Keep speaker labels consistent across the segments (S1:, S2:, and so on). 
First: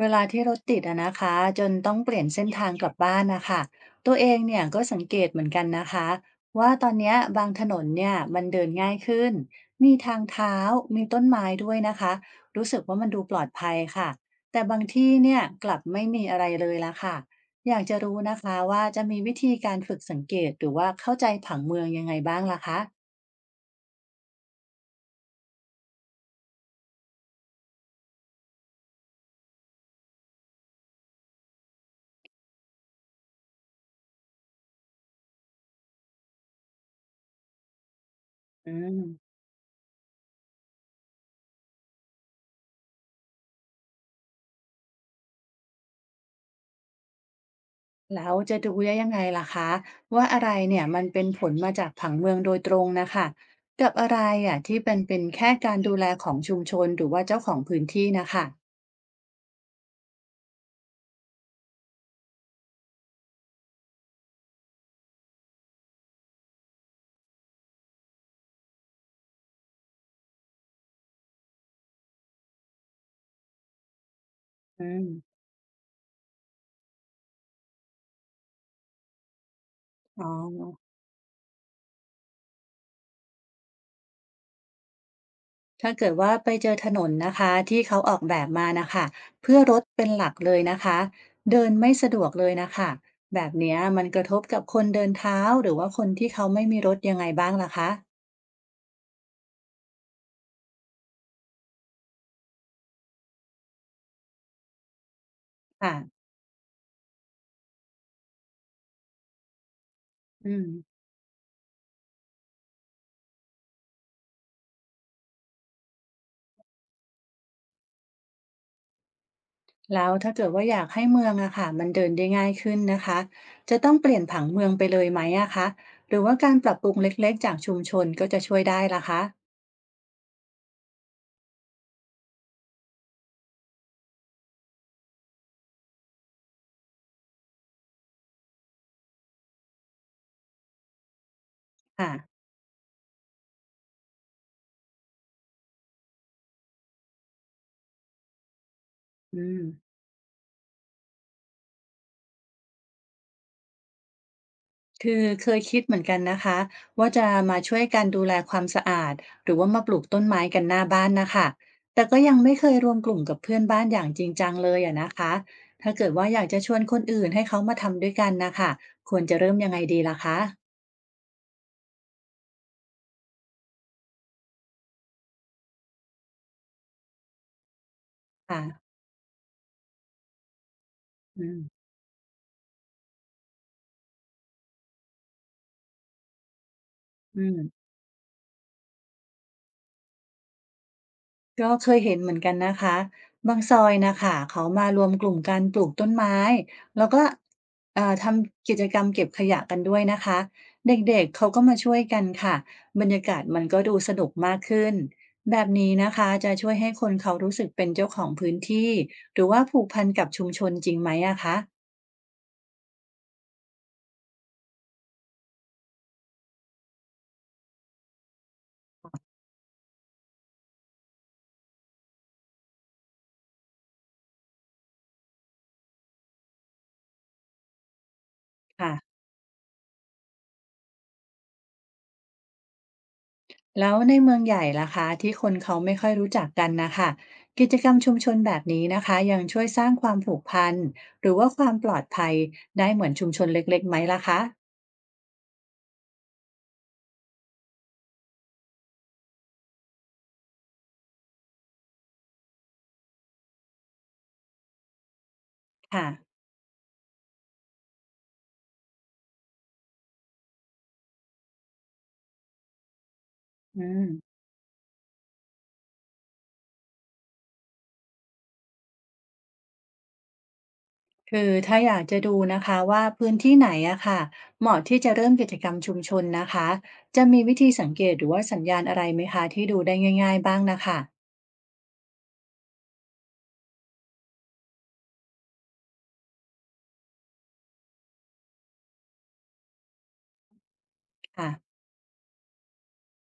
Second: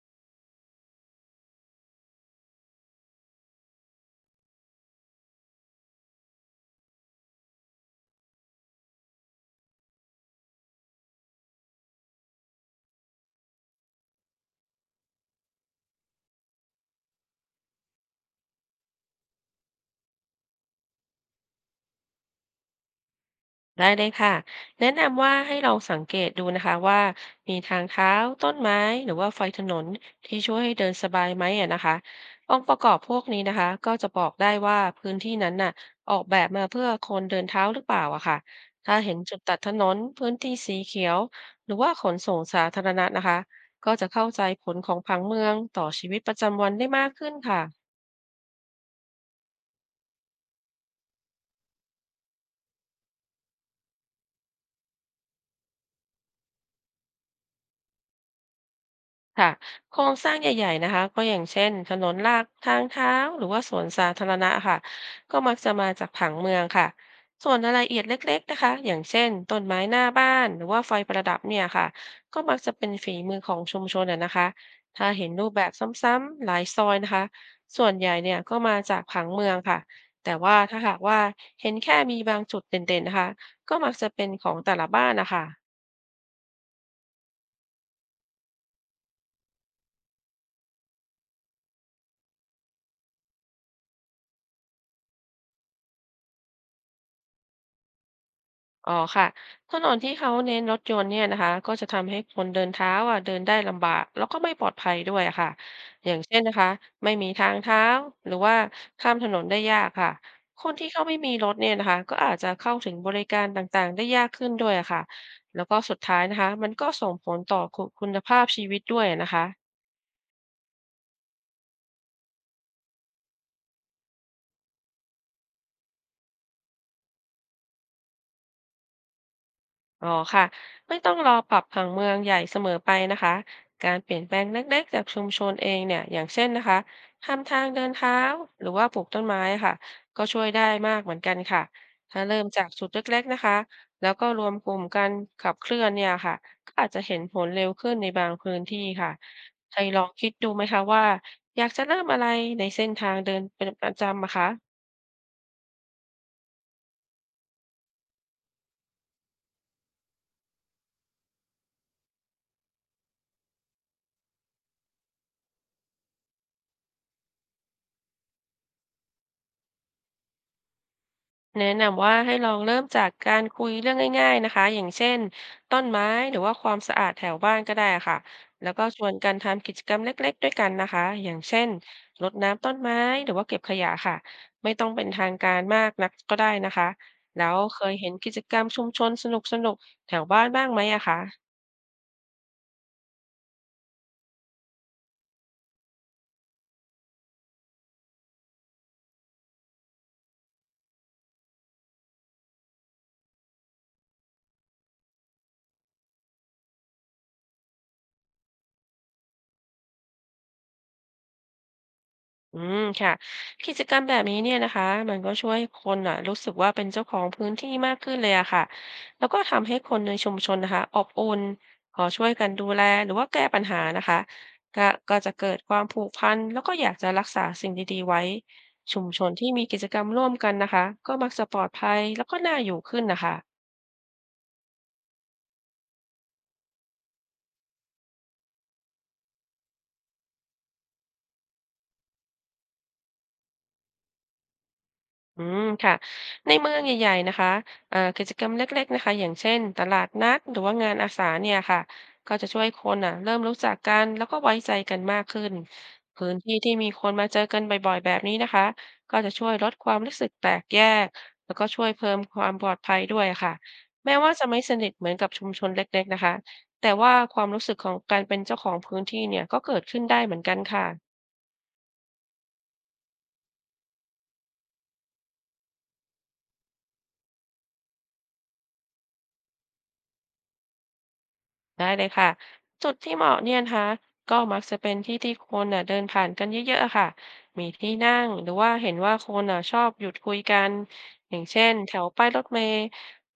S1: เวลาที่รถติดอะนะคะจนต้องเปลี่ยนเส้นทางกลับบ้านนะคะตัวเองเนี่ยก็สังเกตเหมือนกันนะคะว่าตอนเนี้ยบางถนนเนี่ยมันเดินง่ายขึ้นมีทางเท้ามีต้นไม้ด้วยนะคะรู้สึกว่ามันดูปลอดภัยค่ะแต่บางที่เนี่ยกลับไม่มีอะไรเลยละค่ะอยากจะรู้นะคะว่าจะมีวิธีการฝึกสังเกตหรือว่าเข้าใจผังเมืองยังไงบ้างล่ะคะ
S2: ได้เลยค่ะแนะนำว่าให้เราสังเกตดูนะคะว่ามีทางเท้าต้นไม้หรือว่าไฟถนนที่ช่วยให้เดินสบายไหมอะนะคะองค์ประกอบพวกนี้นะคะก็จะบอกได้ว่าพื้นที่นั้นน่ะออกแบบมาเพื่อคนเดินเท้าหรือเปล่าอะค่ะ
S1: อื
S2: ถ้า
S1: ม
S2: เห็นจุดตัดถนนพื้นที่สีเขียวหรือว่าขนส่งสาธารณะนะคะก็จะเข้าใจผลของผังเมืองต่อชีวิตประจำวันได้มากขึ้นค่ะ
S1: แล้วจะดูได้ยังไงล่ะคะว่าอะไรเนี่ยมันเป็นผลมาจากผังเมืองโดยตรงนะคะกับอะไรอ่ะที่เป็นแค่การดูแลของชุมชนหรือว่าเจ้าของพื้นที่นะคะ
S2: ค่ะโครงสร้างใหญ่ๆนะคะก็อย่างเช่นถนนลากทางเท้าหรือว่าสวนสาธารณะค่ะก็มักจะมาจากผังเมืองค่ะส่วนรายละเอียดเล็กๆนะคะอย่างเช่นต้นไม้หน้าบ้านหรือว่าไฟประดับเนี่ยค่ะก็มักจะเป็นฝีมือของชุมชนอะนะคะ
S1: อื
S2: ถ้าเห็น
S1: ม
S2: รูปแบบซ้ำๆหลายซอยนะคะส่วนใหญ่เนี่ยก็มาจากผังเมืองค่ะ
S1: อ๋อ
S2: แต่ว่าถ้าหากว่าเห็นแค่มีบางจุดเด่นๆนะคะก็มักจะเป็นของแต่ละบ้านนะคะ
S1: ถ้าเกิดว่าไปเจอถนนนะคะที่เขาออกแบบมานะคะเพื่อรถเป็นหลักเลยนะคะเดินไม่สะดวกเลยนะคะแบบเนี้ยมันกระทบกับคนเดินเท้าหรือว่าคนที่เขาไม่มีรถยังไงบ้างล่ะคะ
S2: อ๋อค่ะถนนที่เขาเน้นรถยนต์เนี่ยนะคะก็จะทำให้คนเดินเท้าอ่ะเดินได้ลำบากแล้วก็ไม่ปลอดภัยด้วยอะค่ะ
S1: ค่ะ
S2: อย่างเช่นนะคะไม่มีทางเท้าหรือว่าข้ามถนนได้ยากค่ะ
S1: อื
S2: ค
S1: ม
S2: นที่เขาไม่มีรถเนี่ยนะคะก็อาจจะเข้าถึงบริการต่างๆได้ยากขึ้นด้วยอะค่ะแล้วก็สุดท้ายนะคะมันก็ส่งผลต่อคุณภาพชีวิตด้วยนะคะ
S1: แล้วถ้าเกิดว่าอยากให้เมืองอะค่ะมันเดินได้ง่ายขึ้นนะคะจะต้องเปลี่ยนผังเมืองไปเลยไหมอะคะหรือว่าการปรับปรุงเล็กๆจากชุมชนก็จะช่วยได้ล่ะคะ
S2: อ๋อค่ะไม่ต้องรอปรับผังเมืองใหญ่เสมอไปนะคะการเปลี่ยนแปลงเล็กๆจากชุมชนเองเนี่ยอย่างเช่นนะคะทำทางเดินเท้าหรือว่าปลูกต้นไม้ค่ะก็ช่วยได้มากเหมือนกันค่ะถ้าเริ่
S1: ค่ะ
S2: มจากจุดเล็กๆนะคะแล้วก็รวมกลุ่มกันขับเคลื่อนเนี่ยค่ะก็อาจจะเห็นผลเร็วขึ้นในบางพื้นที่ค่ะ
S1: อืม
S2: เคยลองคิดดูไหมคะว่าอยากจะเริ่มอะไรในเส้นทางเดินเป็นประจำอะคะ
S1: คือเคยคิดเหมือนกันนะคะว่าจะมาช่วยกันดูแลความสะอาดหรือว่ามาปลูกต้นไม้กันหน้าบ้านนะคะแต่ก็ยังไม่เคยรวมกลุ่มกับเพื่อนบ้านอย่างจริงจังเลยอะนะคะถ้าเกิดว่าอยากจะชวนคนอื่นให้เขามาทำด้วยกันนะคะควรจะเริ่มยังไงดีล่ะคะ
S2: แนะนำว่าให้ลองเริ่มจากการคุยเรื่องง่ายๆนะคะอย่างเช่นต้นไม้หรือว่าความสะอาดแถวบ้านก็ได้ค่ะแล้วก็
S1: ค่ะ
S2: ชวนกันทำกิจกรรมเล็กๆด้วยกันนะคะอย่าง
S1: อื
S2: เช่
S1: ม
S2: นรดน้ำต้นไม้หรือว่าเก็บขยะค่ะไม่ต้องเป็นทางการมากนักก็ได้นะคะแล้
S1: อื
S2: ว
S1: ม
S2: เคยเห็นกิจกรรมชุมชนสนุกๆแถวบ้านบ้างไหมอะคะ
S1: ก็เคยเห็นเหมือนกันนะคะบางซอยนะค่ะเขามารวมกลุ่มกันปลูกต้นไม้แล้วก็ทำกิจกรรมเก็บขยะกันด้วยนะคะเด็กๆเขาก็มาช่วยกันค่ะบรรยากาศมันก็ดูสนุกมากขึ้นแบบนี้นะคะจะช่วยให้คนเขารู้สึกเป็นเจ้าของพื้นที่หรือว่าผูกพันกับชุมชนจริงไหมอะคะ
S2: อืมค่ะกิจกรรมแบบนี้เนี่ยนะคะมันก็ช่วยให้คนอ่ะรู้สึกว่าเป็นเจ้าของพื้นที่มากขึ้นเลยอะค่ะแล้วก็ทำให้คนในชุมชนนะคะอบอุ่นขอช่วยกันดูแลหรือว่าแก้ปัญหานะคะก็ก็จะเกิดความผูกพันแล้วก็อยากจะรักษาสิ่งดีๆไว้ชุม
S1: ค่ะ
S2: ชนที่มีกิจกรรมร่วมกันนะคะก็มักจะปลอดภัยแล้วก็น่าอยู่ขึ้นนะคะ
S1: แล้วในเมืองใหญ่ล่ะคะที่คนเขาไม่ค่อยรู้จักกันนะคะกิจกรรมชุมชนแบบนี้นะคะยังช่วยสร้างความผูกพันหรือว่าความปลอดภัยได้เหมือนชุมชนเล็กๆไหมล่ะคะ
S2: อืมค่ะในเมืองใหญ่ๆนะคะเอ่ากิจกรรมเล็กๆนะคะอย่างเช่นตลาดนัดหรือว่างานอาสาเนี่ยค่ะก็จะช่วยคนอ่ะเริ่มรู้จักกันแล้วก็ไว้ใจกันมากขึ้น
S1: ค่ะ
S2: พื้นที่ที่มีคนมาเจอกันบ่อยๆแบบนี้นะคะก็จะช่วยลดความรู้สึกแตกแยกแล้วก็ช่วยเพิ่มความปลอดภัยด้วยค่ะ
S1: อืม
S2: แม้ว่าจะไม่สนิทเหมือนกับชุมชนเล็กๆนะคะแต่ว่าความรู้สึกของการเป็นเจ้าของพื้นที่เนี่ยก็เกิดขึ้นได้เหมือนกันค่ะ
S1: คือถ้าอยากจะดูนะคะว่าพื้นที่ไหนอะค่ะเหมาะที่จะเริ่มกิจกรรมชุมชนนะคะจะมีวิธีสังเกตหรือว่าสัญญาณอะไรไหมคะที่ดูได้ง่ายๆบ้างนะคะ
S2: ได้เลยค่ะจุดที่เหมาะเนี่ยนะคะก็มักจะเป็นที่ที่คนน่ะเดินผ่านกันเยอะๆอะค่ะมีที่นั่งหรือว่าเห็นว่าคนน่ะชอบหยุดคุยกันอย่าง
S1: ค่ะ
S2: เช่นแถวป้ายรถเมล์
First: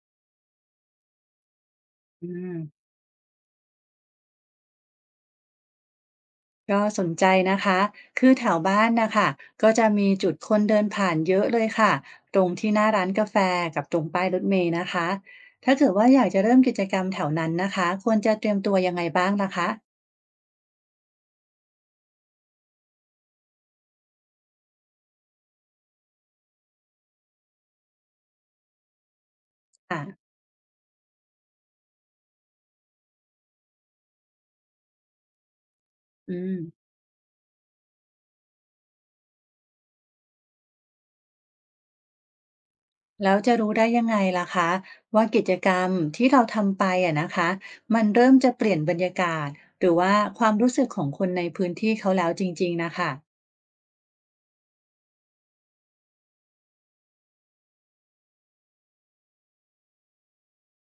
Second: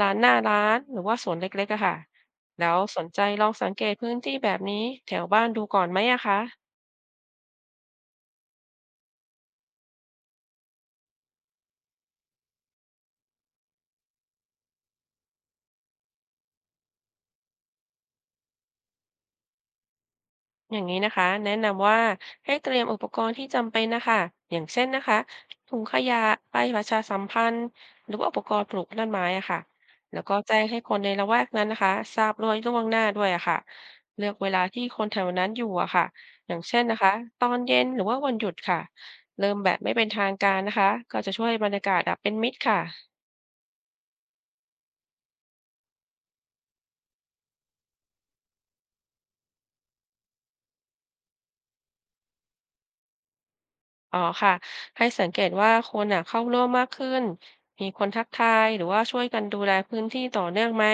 S2: ร้านหน้าร้านหรือว่าสวนเล็กๆอะค่ะ
S1: อืม
S2: แล้วสนใจลองสังเกตพื้นที่แบบนี้แถวบ้านดูก่อนไหมอะคะ
S1: ก็สนใจนะคะคือแถวบ้านนะคะก็จะมีจุดคนเดินผ่านเยอะเลยค่ะตรงที่หน้าร้านกาแฟกับตรงป้ายรถเมล์นะคะถ้าเกิดว่าอยากจะเริ่มกิจกรรมแถวนั้นนะคะควรจะเตรียมตัวยังไงบ้างล่ะคะ
S2: อย่างนี้นะคะแนะนำว่าให้เตรียมอุปกรณ์ที่จำเป็นนะคะอย่างเช่นนะคะถุงขยะป้ายประชาสัมพันธ์หรือว่าอุปกรณ์ปลูกต้นไม้อะค่ะ
S1: อ่ะ
S2: แล้วก็แจ้งให้คนในละแวกนั้นนะคะทราบด้วยล่วงหน้าด้วยอะค่ะเลือกเวลาที่คนแถวนั้นอยู่อะค่ะ
S1: อื
S2: อ
S1: ม
S2: ย่างเช่นนะคะตอนเย็นหรือว่าวันหยุดค่ะเริ่มแบบไม่เป็นทางการนะคะก็จะช่วยให้บรรยากาศอะเป็นมิตรค่ะ
S1: แล้วจะรู้ได้ยังไงล่ะคะว่ากิจกรรมที่เราทำไปอะนะคะมันเริ่มจะเปลี่ยนบรรยากาศหรือว่าความรู้สึกของคนในพื้นที่เขาแล้วจริงๆนะคะ
S2: อ๋อค่ะให้สังเกตว่าคนอ่ะเข้าร่วมมากขึ้นมีคนทักทายหรือว่าช่วยกันดูแลพื้นที่ต่อเนื่องไหม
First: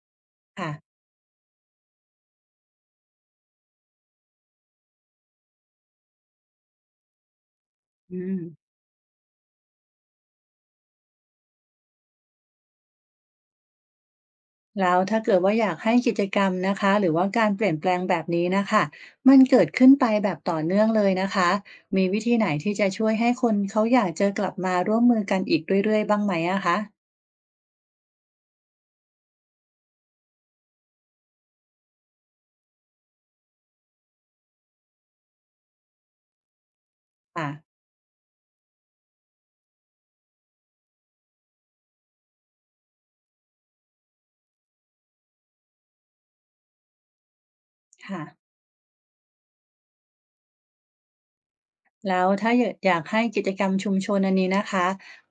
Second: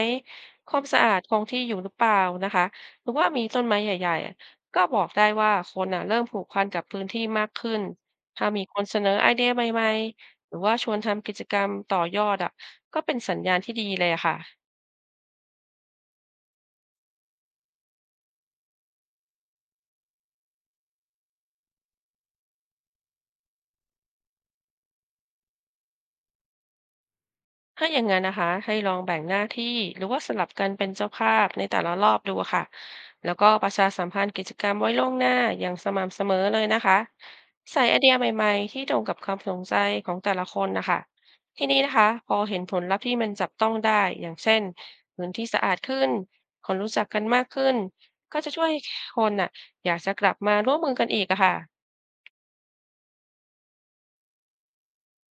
S2: ค
S1: ค่ะ
S2: วามสะอาดคงที่อยู่หรือเปล่านะคะหรือว่ามีต้นไม้ใหญ่ๆอะก็บอกได้ว่าคนอ่ะเริ่มผูกพันกับพื้นที่มากขึ้น
S1: อืม
S2: ถ้ามีคนเสนอไอเดียใหม่ๆหรือว่าชวนทำกิจกรรมต่อยอดอ่ะก็เป็นสัญญาณที่ดีเลยอะค่ะ
S1: แล้วถ้าเกิดว่าอยากให้กิจกรรมนะคะหรือว่าการเปลี่ยนแปลงแบบนี้นะคะมันเกิดขึ้นไปแบบต่อเนื่องเลยนะคะมีวิธีไหนที่จะช่วยให้คนเขาอยากจะกลับมาร่วมมือกันอีกเรื่อยๆบ้างไหมอะคะ
S2: ถ้าอย่างนั้นนะคะให้ลองแบ่งหน้าที่หรือว่าสลับกันเป็นเจ้าภาพในแต่ละรอบดูค่ะแล้วก็ประชาสัมพันธ์กิจกรรมไว้ล่วงหน้าอย่างสม่ำเสมอเลยนะคะ
S1: ค่ะ
S2: ใส่ไอเดียใหม่ๆที่ตรงกับความสนใจของแต่ละคนนะคะทีนี้นะคะพอเห็นผลลัพธ์ที่มันจับต้องได้อย่างเช่นพื้นที่สะอาดขึ้นคนรู้จักกันมากขึ้น
S1: ค่ะ
S2: ก็จะช่วยให้คนน่ะอยากจะกลับมาร่วมมือกันอีกอะค่ะ
S1: แล้วถ้าอยากให้กิจกรรมชุมชนอันนี้นะคะ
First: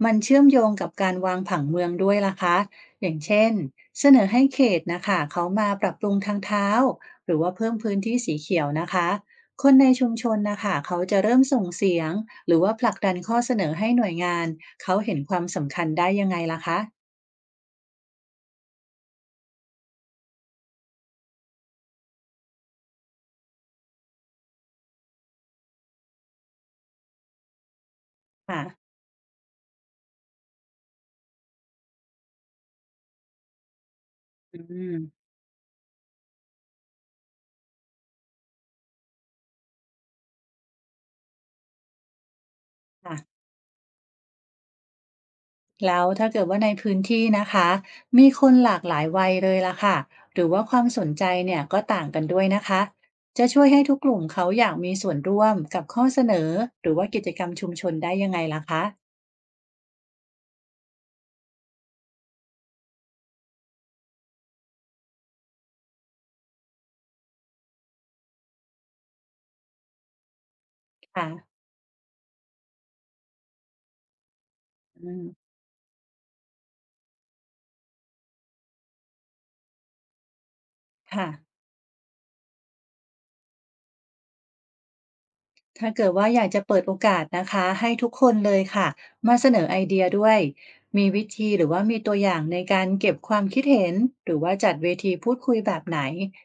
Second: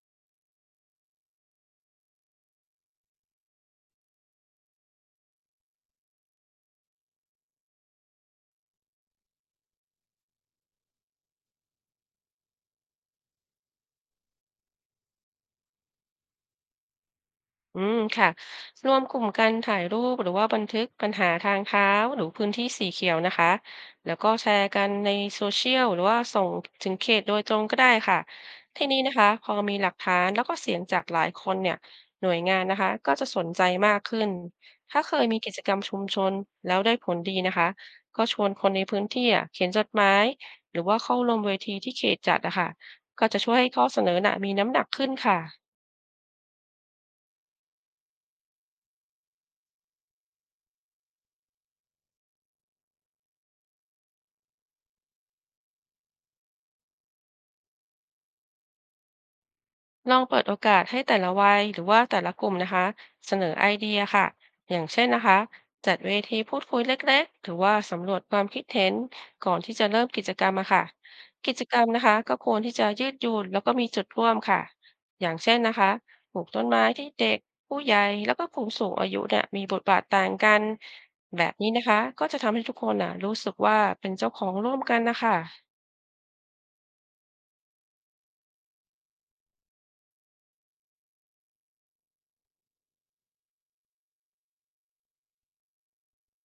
S1: มันเชื่อมโยงกับการวางผังเมืองด้วยล่ะคะอย่างเช่นเสนอให้เขตนะคะเขามาปรับปรุงทางเท้าหรือว่าเพิ่มพื้นที่สีเขียวนะคะคนในชุมชนนะคะเขาจะเริ่มส่งเสียงหรือว่าผลักดันข้อเสนอให้หน่วยงานเขาเห็นความสำคัญได้ยังไงล่ะคะ
S2: อืมค่ะรวมกลุ่มกันถ่ายรูปหรือว่าบันทึกปัญหาทางเท้าหรือพื้นที่สีเขียวนะคะแล้วก็แชร์กันในโซเชียลหรือว่าส่งถึงเขตโดยตรงก็ได้ค่ะ
S1: ค่ะ
S2: ที่นี้นะคะพอมีหลักฐานแล้วก็เสียงจากหลายคนเนี่ยหน่วยงานนะคะก็จะสนใจมากขึ้น
S1: อืม
S2: ถ้าเคยมีกิจกรรมชุมชนแล้วได้ผลดีนะคะก็ชวนคนในพื้นที่อะเขียนจดหมายหรือว่าเข้าร่วมเวทีที่เขตจัดนะคะ
S1: ค่ะ
S2: ก็จะช่วยให้ข้อเสนอน่ะมีน้ำหนักขึ้นค่ะ
S1: แล้วถ้าเกิดว่าในพื้นที่นะคะมีคนหลากหลายวัยเลยล่ะค่ะหรือว่าความสนใจเนี่ยก็ต่างกันด้วยนะคะจะช่วยให้ทุกกลุ่มเขาอยากมีส่วนร่วมกับข้อเสนอหรือว่ากิจกรรมชุมชนได้ยังไงล่ะคะ
S2: ลองเปิดโอกาสให้แต่ละวัยหรือว่าแต่ละกลุ่มนะคะเสนอไอเดียค่ะอย่างเช่นนะคะจัดเวทีพูดคุยเล็กๆหรือว่าสำรวจความคิดเห็นก่อนที่จะเริ่มกิจกรรมอะค่ะ
S1: ค่ะ
S2: กิจกรรมนะคะก็ควรที่จะยืดหยุ่นแล้วก็มีจุดร่วมค่ะ
S1: อืม
S2: อย่างเช่นนะคะปลูกต้นไม้ที่เด็กผู้ใหญ่แล้วก็กลุ่มสูงอายุเนี่ยมีบทบาทต่างกัน
S1: ค่ะ
S2: แบบนี้นะคะก็จะทำให้ทุกคนน่ะรู้สึกว่าเป็นเจ้าของร่วมกันนะคะ
S1: ถ้าเกิดว่าอยากจะเปิดโอกาสนะคะให้ทุกคนเลยค่ะมาเสนอไอเดียด้วยมีวิธีหรือว่ามีตัวอย่างในการเก็บความคิดเห็นหรือว่าจัดเวทีพูดคุยแบบไหน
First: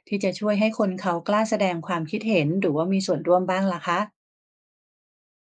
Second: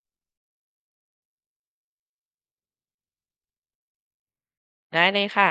S1: ที่จะช่วยให้คนเขากล้าแสดงความคิดเห็นหรือว่ามีส่วนร่วมบ้างล่ะคะ
S2: ได้เลยค่ะ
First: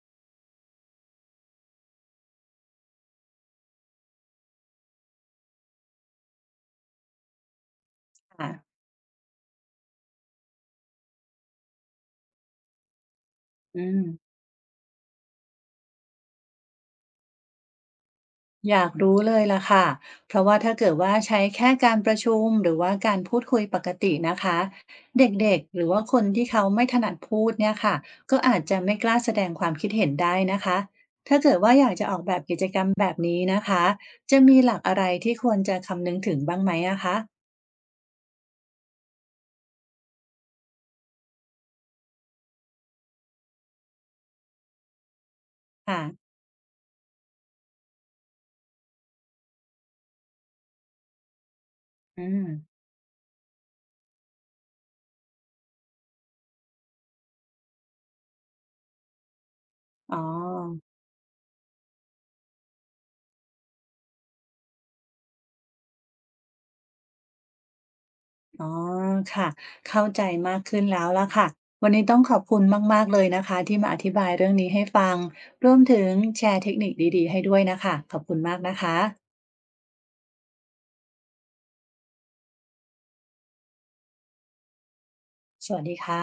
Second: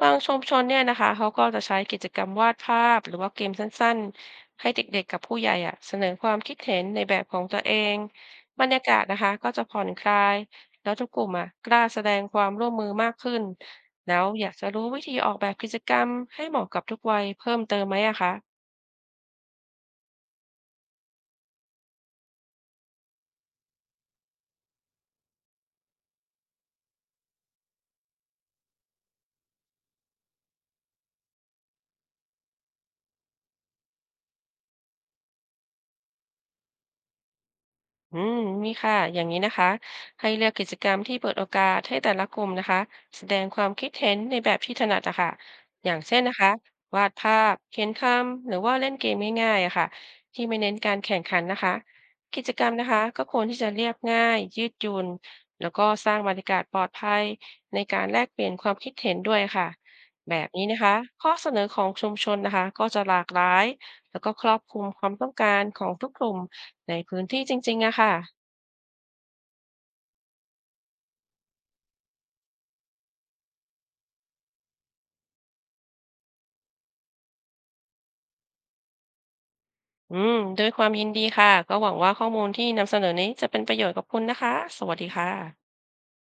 S2: บางชุมชนเนี่ยนะคะ เขาก็จะใช้กิจกรรมวาดภาพหรือว่าเกมสั้นๆ ให้เด็กๆกับผู้ใหญ่อะเสนอความคิดเห็นในแบบของตัวเอง
S1: ค่ะ
S2: บรรยากาศนะคะก็จะผ่อนคลาย แล้วทุกกลุ่มอะกล้าแสดงความร่วมมือมากขึ้น
S1: อืม
S2: แล้วอยากจะรู้วิธีออกแบบกิจกรรมให้เหมาะกับทุกวัยเพิ่มเติมไหมอะคะ
S1: อยากรู้เลยล่ะค่ะเพราะว่าถ้าเกิดว่าใช้แค่การประชุมหรือว่าการพูดคุยปกตินะคะเด็กๆหรือว่าคนที่เขาไม่ถนัดพูดเนี่ยค่ะก็อาจจะไม่กล้าแสดงความคิดเห็นได้นะคะถ้าเกิดว่าอยากจะออกแบบกิจกรรมแบบนี้นะคะจะมีหลักอะไรที่ควรจะคำนึงถึงบ้างไหมอะคะ
S2: อืมมีค่ะอย่างนี้นะคะให้เลือกกิจกรรมที่เปิดโอกาสให้แต่ละกลุ่มนะคะแสดงความคิดเห็นในแบบที่ถนัดอะค่ะอย่าง
S1: ค่ะ
S2: เช่นนะคะวาดภาพเขียนคำหรือว่าเล่นเกมง่ายๆอะค่ะที่ไม่เน้นการแข่งขันนะคะ
S1: อืม
S2: กิจกรรมนะคะก็ควรที่จะเรียบง่ายยืดหยุ่นแล้วก็สร้างบรรยากาศปลอดภัยในการแลกเปลี่ยนความคิดเห็นด้วยค่ะ
S1: อ๋อ
S2: แบบนี้นะคะข้อเสนอของชุมชนนะคะก็จะหลากหลายแล้วก็ครอบคลุมความต้องการของทุกกลุ่ม ในพื้นที่จริงๆอะค่ะ
S1: อ๋อค่ะเข้าใจมากขึ้นแล้วล่ะค่ะวันนี้ต้องขอบคุณมากๆเลยนะคะที่มาอธิบายเรื่องนี้ให้ฟังรวมถึงแชร์เทคนิคดีๆให้ด้วยนะคะขอบคุณมากนะคะ
S2: อืมด้วยความยินดีค่ะ ก็หวังว่าข้อมูลที่นำเสนอนี้จะเป็นประโยชน์กับคุณนะคะ สวัสดีค่ะ
S1: สวัสดีค่ะ